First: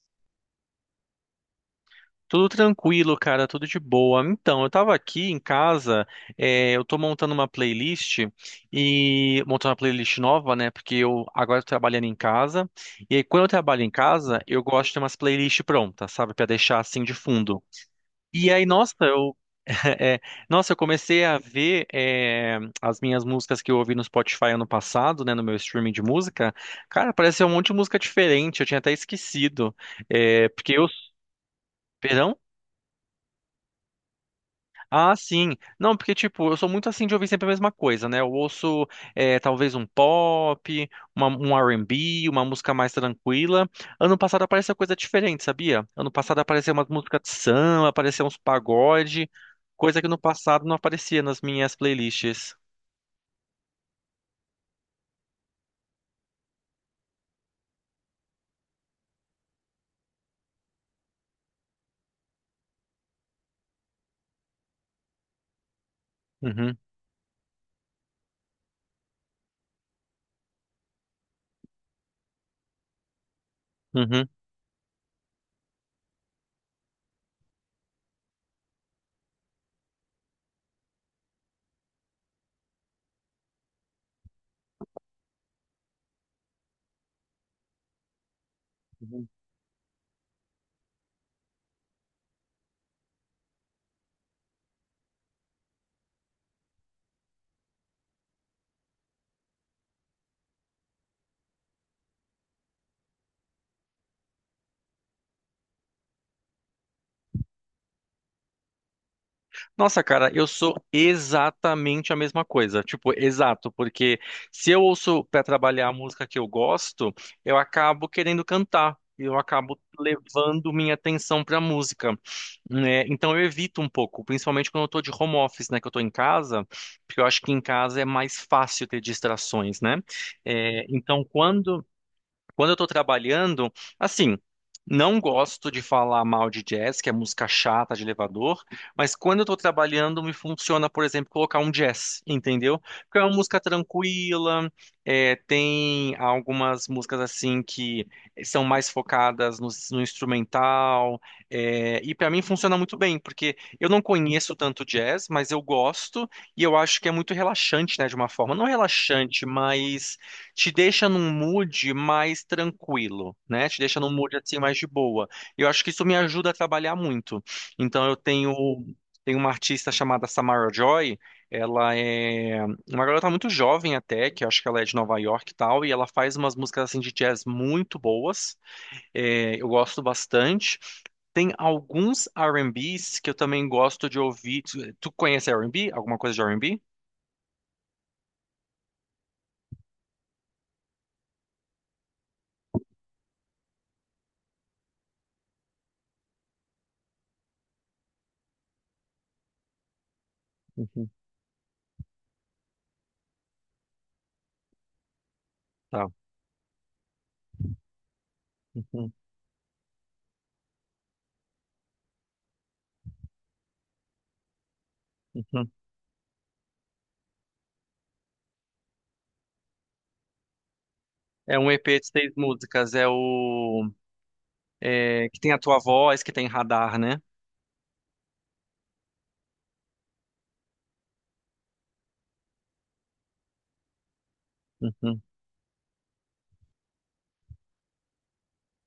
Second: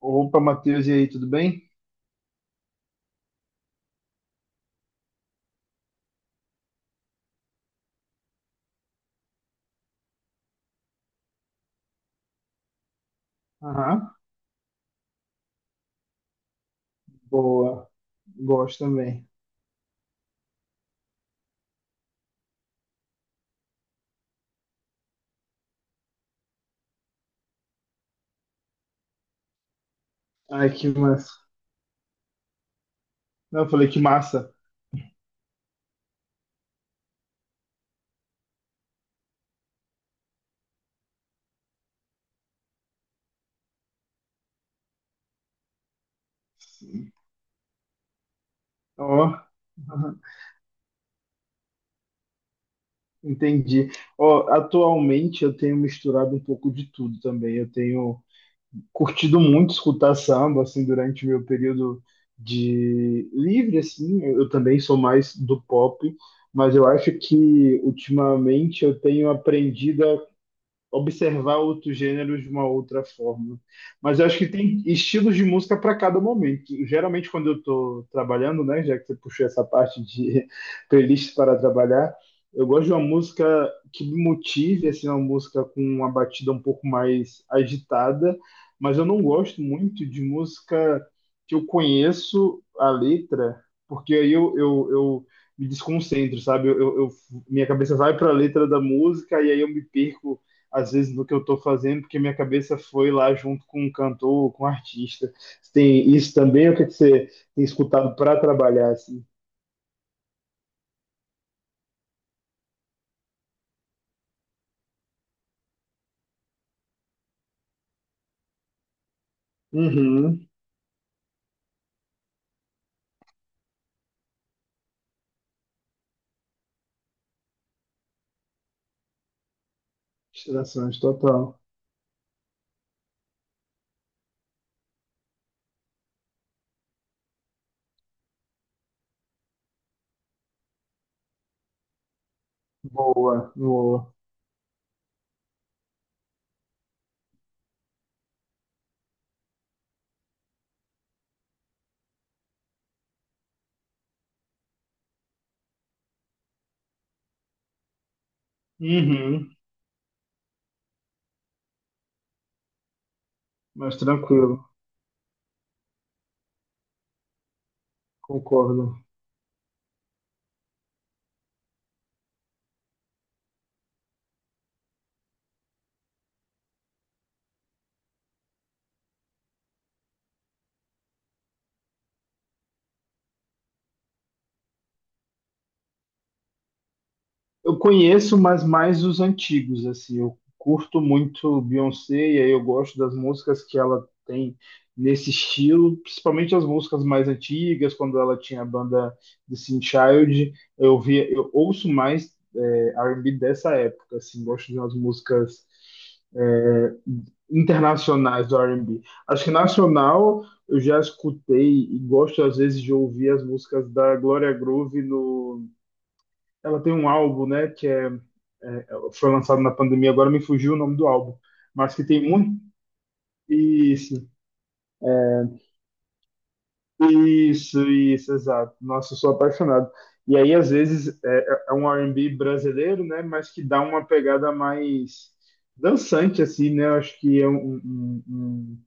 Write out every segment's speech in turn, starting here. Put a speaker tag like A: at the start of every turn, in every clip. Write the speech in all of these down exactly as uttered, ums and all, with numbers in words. A: Opa, Matheus, e aí, tudo bem?
B: Tudo tranquilo, cara, tudo de boa. Então, eu tava aqui em casa, é, eu tô montando uma playlist e montando uma playlist nova, né? Porque eu agora tô trabalhando em casa. E aí, quando eu trabalho em
A: Aham,
B: casa, eu gosto de ter umas playlists prontas, sabe? Pra deixar assim de fundo.
A: boa.
B: E aí,
A: Gosto
B: nossa,
A: também.
B: eu, é, nossa, eu comecei a ver é, as minhas músicas que eu ouvi no Spotify ano passado, né, no meu streaming de música. Cara, apareceu um monte de música diferente, eu tinha até esquecido. É,
A: Ai,
B: porque eu.
A: que massa.
B: Perdão?
A: Não, eu falei que massa.
B: Ah, sim. Não, porque, tipo, eu sou muito assim de ouvir sempre a mesma coisa, né? Eu ouço, eh, talvez um pop, uma- um R e B, uma música mais tranquila. Ano passado apareceu coisa diferente, sabia? Ano passado apareceu uma música de samba, apareceu uns
A: Ó,
B: pagode, coisa que no
A: aham,
B: passado não aparecia nas minhas playlists.
A: entendi. Ó, atualmente eu tenho misturado um pouco de tudo também. Eu tenho curtido muito escutar samba, assim, durante meu período de livre, assim. Eu eu também sou mais do pop, mas
B: Uhum,
A: eu acho que ultimamente eu tenho aprendido observar outros gêneros de uma outra forma. Mas eu
B: uhum.
A: acho que tem estilos de música para cada momento. Geralmente, quando eu estou trabalhando, né, já que você puxou essa parte de playlist para trabalhar, eu gosto de uma música que me motive, assim, uma música com uma batida um pouco mais agitada, mas eu não gosto muito de música que eu conheço a letra, porque aí eu, eu, eu me desconcentro, sabe? Eu, eu- eu- minha cabeça vai para a letra da música e aí eu me perco às vezes do que eu estou fazendo, porque minha cabeça foi lá junto com um cantor, com um artista. Você tem isso também, ou o que que você tem escutado para trabalhar assim?
B: Nossa, cara, eu sou exatamente a mesma coisa. Tipo, exato, porque se eu ouço para trabalhar a música que eu gosto, eu acabo querendo cantar. Eu acabo
A: Uhum.
B: levando minha atenção para a música, né? Então eu evito um pouco, principalmente quando eu tô de home office, né? Que eu tô em casa, porque eu acho que em casa é mais fácil ter distrações, né? É,
A: Distrações,
B: então
A: total.
B: quando quando eu tô trabalhando, assim, não gosto de falar mal de jazz, que é música chata de elevador, mas quando eu tô trabalhando, me funciona, por exemplo, colocar um jazz, entendeu? Porque é uma
A: Boa,
B: música
A: boa.
B: tranquila, é, tem algumas músicas assim que são mais focadas no, no instrumental, é, e pra mim funciona muito bem, porque eu não conheço tanto jazz, mas eu gosto e eu acho que é muito relaxante, né, de uma forma, não relaxante,
A: Uhum.
B: mas te deixa num mood mais tranquilo, né? Te
A: Mas
B: deixa num mood assim
A: tranquilo,
B: mais de boa. Eu acho que isso me ajuda a trabalhar muito. Então eu tenho
A: concordo.
B: tenho uma artista chamada Samara Joy, ela é uma garota muito jovem até, que eu acho que ela é de Nova York e tal, e ela faz umas músicas assim de jazz muito boas. É, eu gosto bastante. Tem alguns R&Bs que eu também gosto de ouvir. Tu, tu conhece R e B? Alguma coisa de R e B?
A: Eu conheço, mas mais os antigos, assim. Eu curto muito Beyoncé e aí eu gosto das músicas que ela tem nesse estilo, principalmente as músicas mais antigas, quando ela tinha a banda The Teen Child. Eu
B: Uhum,
A: via, eu ouço mais é, R and B dessa época, assim. Gosto de umas músicas
B: tá.
A: é, internacionais do R and B.
B: Uhum,
A: Acho que nacional eu já escutei e gosto às vezes de ouvir as músicas da Gloria Groove no
B: uhum.
A: ela tem um álbum, né, que é, é, é, foi lançado na pandemia, agora me fugiu o nome do álbum,
B: É um
A: mas
B: E P
A: que
B: de
A: tem
B: seis
A: muito.
B: músicas. É o
A: Isso,
B: é, que tem a tua voz, que tem radar, né?
A: isso, isso, exato. Nossa, eu sou apaixonado. E aí, às vezes, é, é é um R and B brasileiro, né, mas que dá uma pegada
B: Uhum,
A: mais dançante, assim, né? Eu acho que é um, um, um, um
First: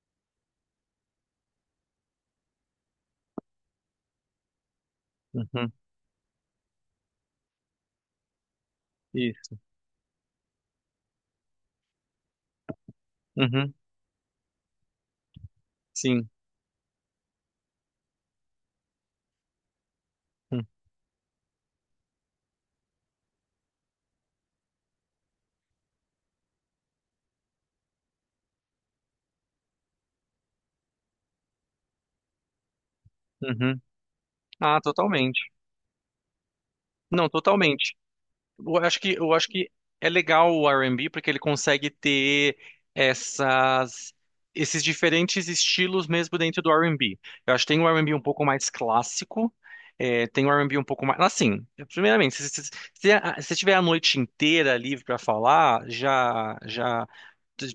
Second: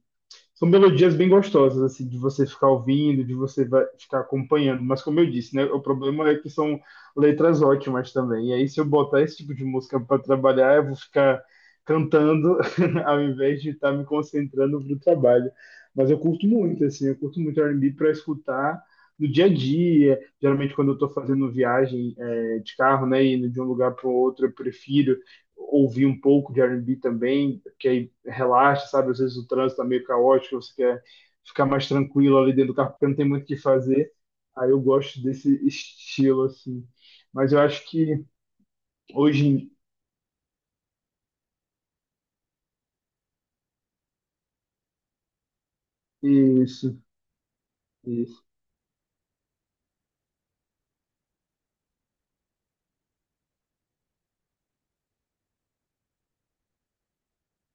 A: são melodias bem gostosas, assim, de você ficar ouvindo, de você vai ficar acompanhando. Mas como eu disse, né,
B: uhum,
A: o problema é que são letras ótimas também. E aí, se eu botar esse tipo
B: isso.
A: de música para trabalhar, eu vou ficar cantando ao invés de
B: Uhum,
A: estar me concentrando pro trabalho. Mas eu
B: sim.
A: curto muito, assim, eu curto muito R and B para escutar no dia a dia.
B: Uhum.
A: Geralmente, quando eu estou fazendo viagem é, de carro, né, indo de um lugar para o outro, eu prefiro ouvir um pouco de R and B também, que aí relaxa, sabe? Às vezes o trânsito tá meio caótico, você quer ficar mais tranquilo ali dentro do carro, porque não tem muito o que
B: Uhum.
A: fazer. Aí
B: Ah,
A: eu gosto
B: totalmente.
A: desse estilo, assim.
B: Não,
A: Mas eu acho
B: totalmente.
A: que
B: Eu acho que, eu acho que
A: hoje...
B: é legal o R e B porque ele consegue ter essas, esses diferentes estilos mesmo dentro
A: em-
B: do
A: Isso,
B: R e B. Eu acho que tem o R e B um
A: isso.
B: pouco mais clássico, é, tem o R e B um pouco mais... Assim, primeiramente, se, se, se, a- se tiver a noite inteira livre para falar, já, já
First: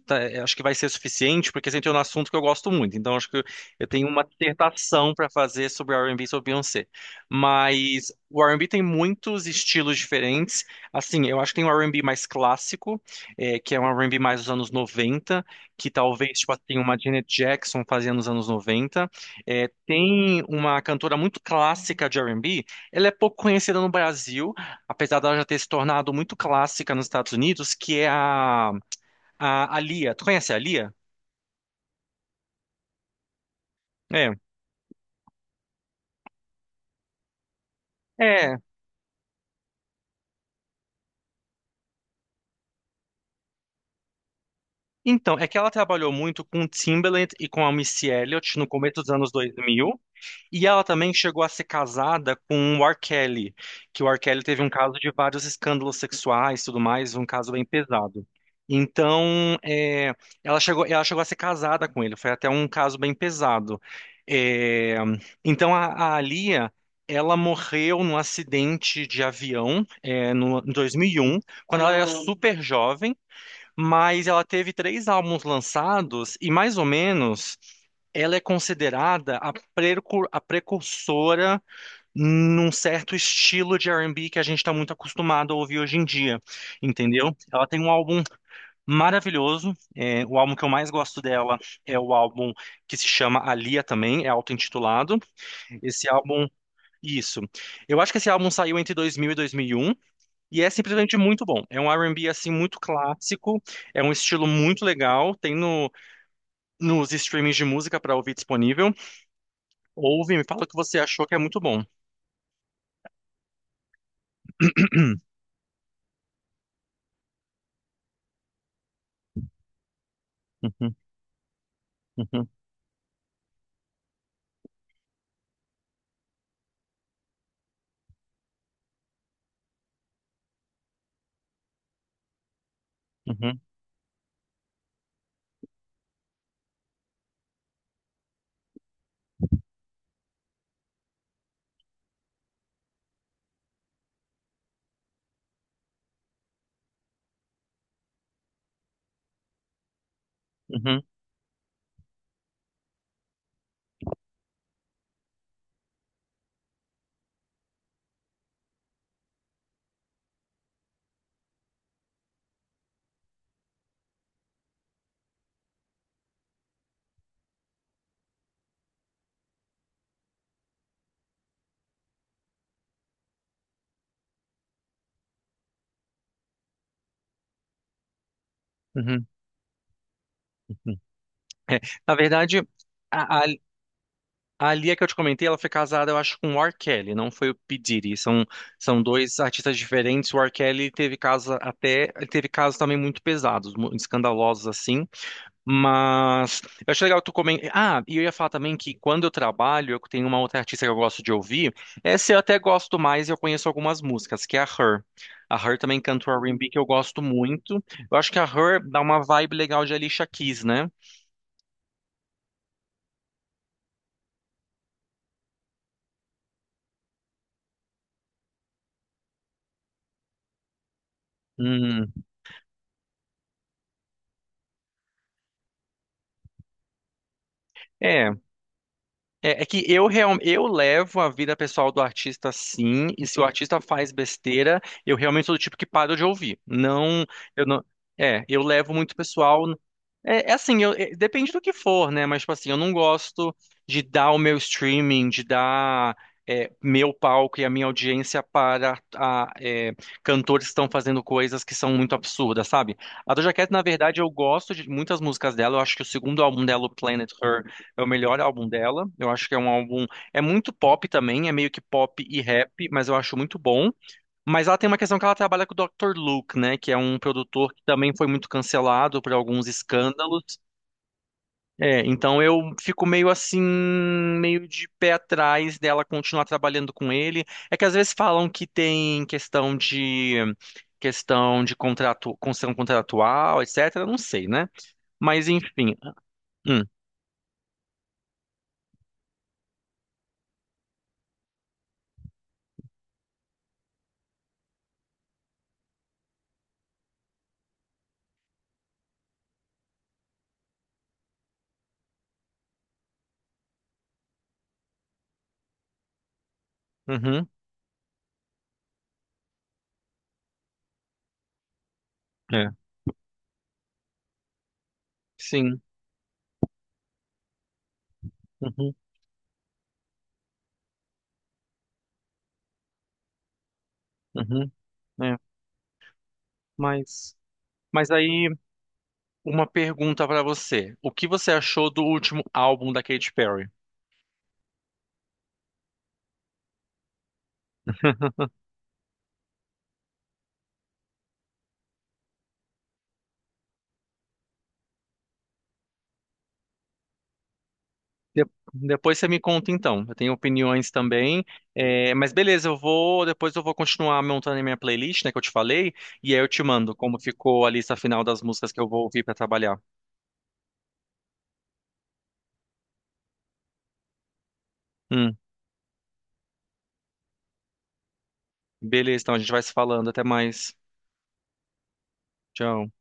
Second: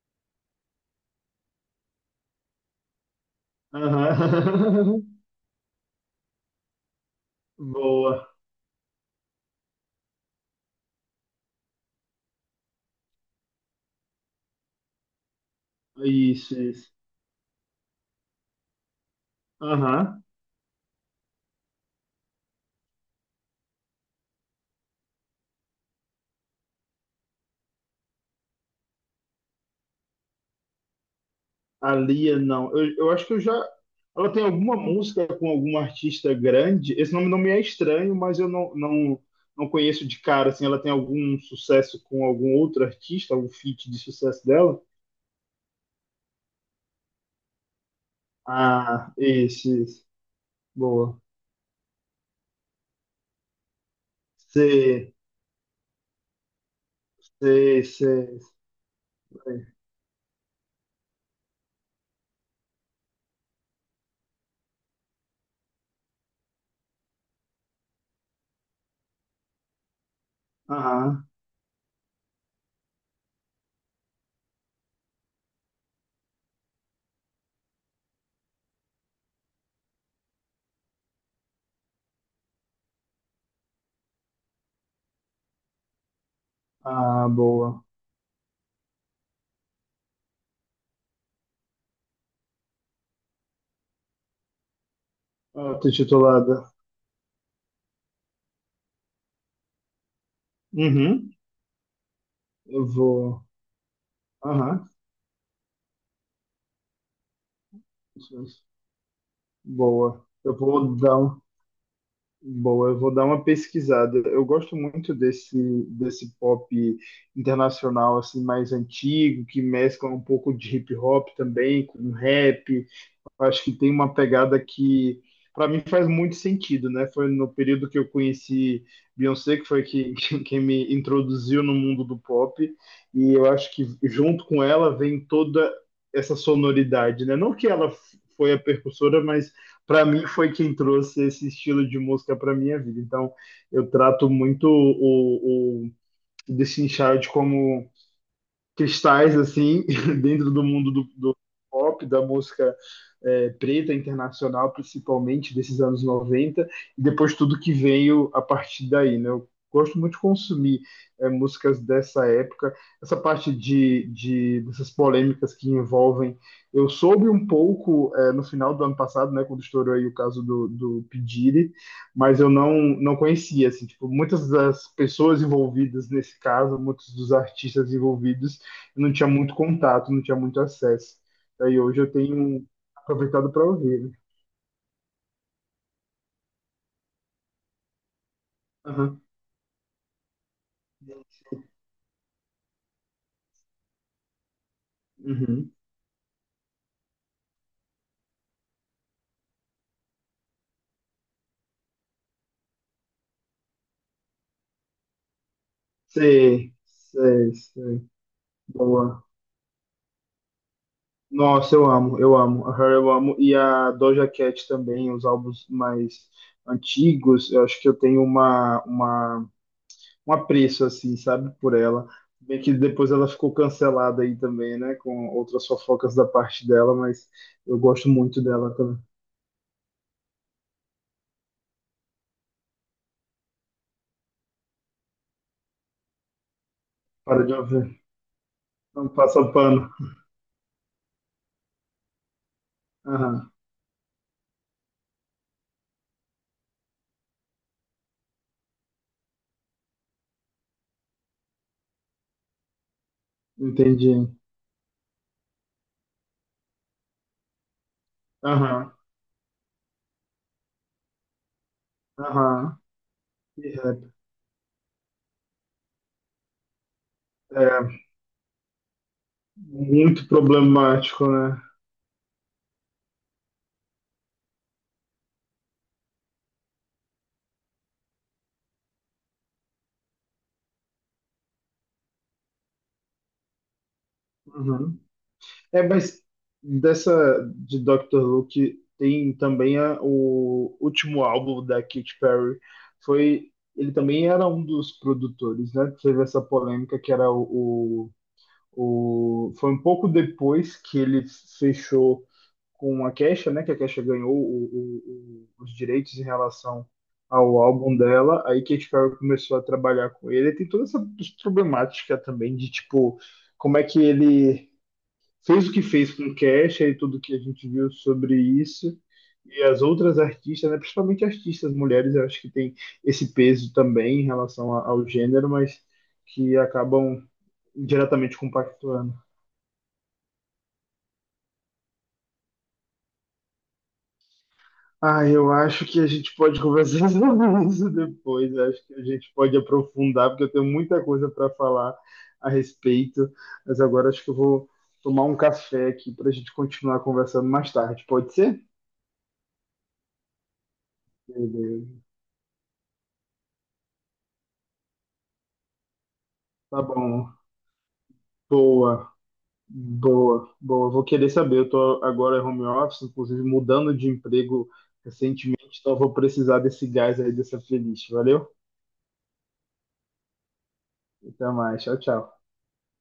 B: tá- eu acho que vai ser suficiente porque você entrou no assunto que eu gosto muito. Então, acho que eu eu tenho uma
A: Aham.
B: dissertação para fazer sobre R e B e B e sobre Beyoncé. Mas
A: Boa.
B: o R e B tem muitos estilos diferentes. Assim, eu acho que tem um R e B mais clássico, eh, que é um R e B mais dos anos noventa, que talvez,
A: Isso,
B: tipo, tem
A: isso.
B: uma Janet Jackson fazia nos anos noventa. Eh,
A: Aham.
B: tem uma cantora muito clássica de R e B, ela é pouco conhecida no Brasil, apesar dela já ter se tornado muito clássica nos Estados Unidos, que é a, a, a Lia. Tu conhece a Lia?
A: A Lia, não. Eu, eu acho que eu já. Ela
B: É.
A: tem alguma música com algum artista grande. Esse nome não me é estranho, mas eu
B: É.
A: não, não, não conheço de cara. Assim, ela tem algum sucesso com algum outro artista, algum feat de sucesso dela?
B: Então, é que ela trabalhou muito com Timbaland e com a Missy Elliott no começo dos
A: Ah,
B: anos
A: esse,
B: dois mil.
A: esse.
B: E ela também
A: Boa.
B: chegou a ser casada com o R. Kelly, que o R. Kelly teve um caso de
A: Sei,
B: vários escândalos sexuais e tudo mais, um caso bem
A: sei,
B: pesado.
A: sei,
B: Então,
A: sei.
B: é, ela chegou, ela chegou a ser casada com ele, foi até um caso bem pesado. É, então, a, a Lia, ela morreu num acidente de avião, é, no, em
A: Aham.
B: dois mil e um, quando ela era Ah, super jovem. Mas ela teve três álbuns lançados e, mais ou menos, ela é considerada a, precur- a precursora num certo estilo de R e B que a gente está muito acostumado a ouvir hoje em dia,
A: Ah,
B: entendeu? Ela tem
A: boa.
B: um álbum maravilhoso, é, o álbum que eu mais gosto dela é o álbum que se chama Alia também, é auto-intitulado.
A: Ah, tô
B: Esse álbum,
A: titulada.
B: isso. Eu acho que esse álbum saiu entre dois mil e dois mil e um. E é simplesmente
A: Uhum.
B: muito bom. É um R e B assim muito
A: Eu vou.
B: clássico, é um estilo muito
A: Aham.
B: legal, tem no, nos streamings de música para ouvir disponível.
A: Boa.
B: Ouve, me
A: Eu
B: fala o que
A: vou
B: você
A: dar
B: achou que é
A: um.
B: muito bom.
A: Boa, eu vou dar uma pesquisada. Eu gosto muito desse, desse pop internacional assim mais antigo, que mescla um pouco de
B: Uhum,
A: hip hop também com
B: uhum,
A: rap. Eu acho que tem uma pegada que, para mim, faz muito sentido, né? Foi no período que eu conheci Beyoncé, que foi que, quem me introduziu no mundo do pop, e eu
B: uhum,
A: acho que junto com ela vem toda essa sonoridade, né? Não que ela f- foi a percussora, mas para mim foi quem trouxe esse estilo de música para minha vida. Então, eu trato muito o, o Destiny Child como cristais assim dentro do mundo
B: uhum,
A: do, do pop, da música é, preta internacional, principalmente desses anos noventa e depois tudo que veio a partir daí, né? Eu gosto muito de consumir é, músicas dessa época, essa parte de, de dessas polêmicas que envolvem. Eu soube um pouco é, no final do ano passado, né, quando estourou aí o caso do, do P. Diddy, mas eu não, não conhecia, assim, tipo, muitas das pessoas envolvidas nesse caso, muitos dos artistas envolvidos, eu não
B: uhum,
A: tinha muito contato, não tinha muito
B: uhum.
A: acesso. Daí
B: É,
A: hoje eu
B: na
A: tenho
B: verdade, a, a,
A: aproveitado para ouvir, né?
B: a Lia que eu te comentei, ela foi casada, eu acho, com o R. Kelly, não foi o P. Diddy. São, são
A: Aham.
B: dois artistas diferentes. O R. Kelly teve casos até, ele teve casos também muito pesados, mu- escandalosos assim.
A: Uhum.
B: Mas eu acho legal tu comentar. Ah, e eu ia falar também que quando eu trabalho, eu tenho uma outra artista que eu gosto de ouvir. Essa eu até gosto mais e eu conheço algumas músicas, que é a Her. A Her também canta o R e B
A: Sei,
B: que eu gosto
A: sei,
B: muito.
A: sei.
B: Eu acho que a Her dá uma
A: Boa.
B: vibe legal de Alicia Keys, né?
A: Nossa, eu amo, eu amo. A Her eu amo. E a Doja Cat também, os álbuns mais antigos. Eu acho que eu tenho uma, uma, um apreço, assim, sabe, por ela.
B: Hum.
A: Bem que depois ela ficou cancelada aí também, né, com outras fofocas da parte dela, mas eu gosto
B: É,
A: muito dela também.
B: É, é que eu, real, eu levo a vida pessoal do artista sim, e se o artista faz besteira, eu realmente sou do tipo que paro de ouvir. Não,
A: Para de
B: eu não.
A: ouvir.
B: É, eu levo
A: Não
B: muito
A: passa
B: pessoal.
A: pano.
B: É, é assim, eu- é, depende do que for, né? Mas, tipo assim, eu não
A: Aham.
B: gosto de dar o meu streaming, de dar é, meu palco e a minha audiência para a, é, cantores que estão fazendo coisas que são muito absurdas, sabe? A Doja Cat, na
A: Entendi.
B: verdade, eu gosto de muitas músicas dela. Eu acho que o segundo álbum dela, o Planet Her é o melhor álbum
A: Aham,
B: dela. Eu acho que é um álbum. É muito pop também, é meio que pop e
A: aham.
B: rap, mas eu acho muito
A: E
B: bom.
A: rap.
B: Mas ela tem uma questão que ela trabalha com o doutor Luke, né? Que é um
A: É
B: produtor que também foi muito cancelado por alguns
A: muito
B: escândalos.
A: problemático, né?
B: É, então eu fico meio assim, meio de pé atrás dela continuar trabalhando com ele. É que às vezes falam que tem questão de. Questão de contrato, questão contratual, et cetera. Não sei, né?
A: Uhum.
B: Mas
A: É,
B: enfim.
A: mas
B: Hum,
A: dessa de doutor Luke tem também a- o último álbum da Katy Perry. Foi, ele também era um dos produtores, né? Teve essa polêmica que era o, o, o- foi um pouco depois que ele fechou com a Kesha, né? Que a Kesha ganhou o- o- o- os direitos em relação
B: uhum,
A: ao álbum dela. Aí Katy Perry começou a trabalhar com ele. Tem toda essa problemática também
B: é,
A: de tipo como é que ele fez o
B: sim.
A: que fez com Kesha e tudo que a gente viu sobre
B: Uhum,
A: isso. E as outras artistas, né, principalmente artistas mulheres, eu acho que tem esse peso também em
B: uhum.
A: relação a- ao
B: Né?
A: gênero, mas que acabam
B: Mas, mas
A: diretamente
B: aí,
A: compactuando.
B: uma pergunta pra você. O que você achou do último álbum da Katy Perry?
A: Ah, eu acho que a gente pode conversar sobre isso depois. Eu acho que a gente pode aprofundar, porque eu tenho muita coisa para falar a respeito. Mas agora acho que eu vou tomar um café aqui para a gente continuar conversando mais tarde. Pode
B: De-
A: ser?
B: depois você me conta então. Eu tenho opiniões também.
A: Beleza.
B: É, mas beleza, eu vou. Depois eu vou continuar montando a minha playlist, né, que eu te falei. E aí eu te
A: Tá
B: mando como
A: bom.
B: ficou a lista final das músicas que eu vou
A: Boa,
B: ouvir pra trabalhar.
A: boa, boa. Vou querer saber. Eu tô agora em home office, inclusive mudando de emprego
B: Hum,
A: recentemente, então eu vou precisar desse gás aí, dessa playlist. Valeu?
B: beleza, então a gente vai se falando. Até mais.
A: Até mais. Tchau, tchau.
B: Tchau.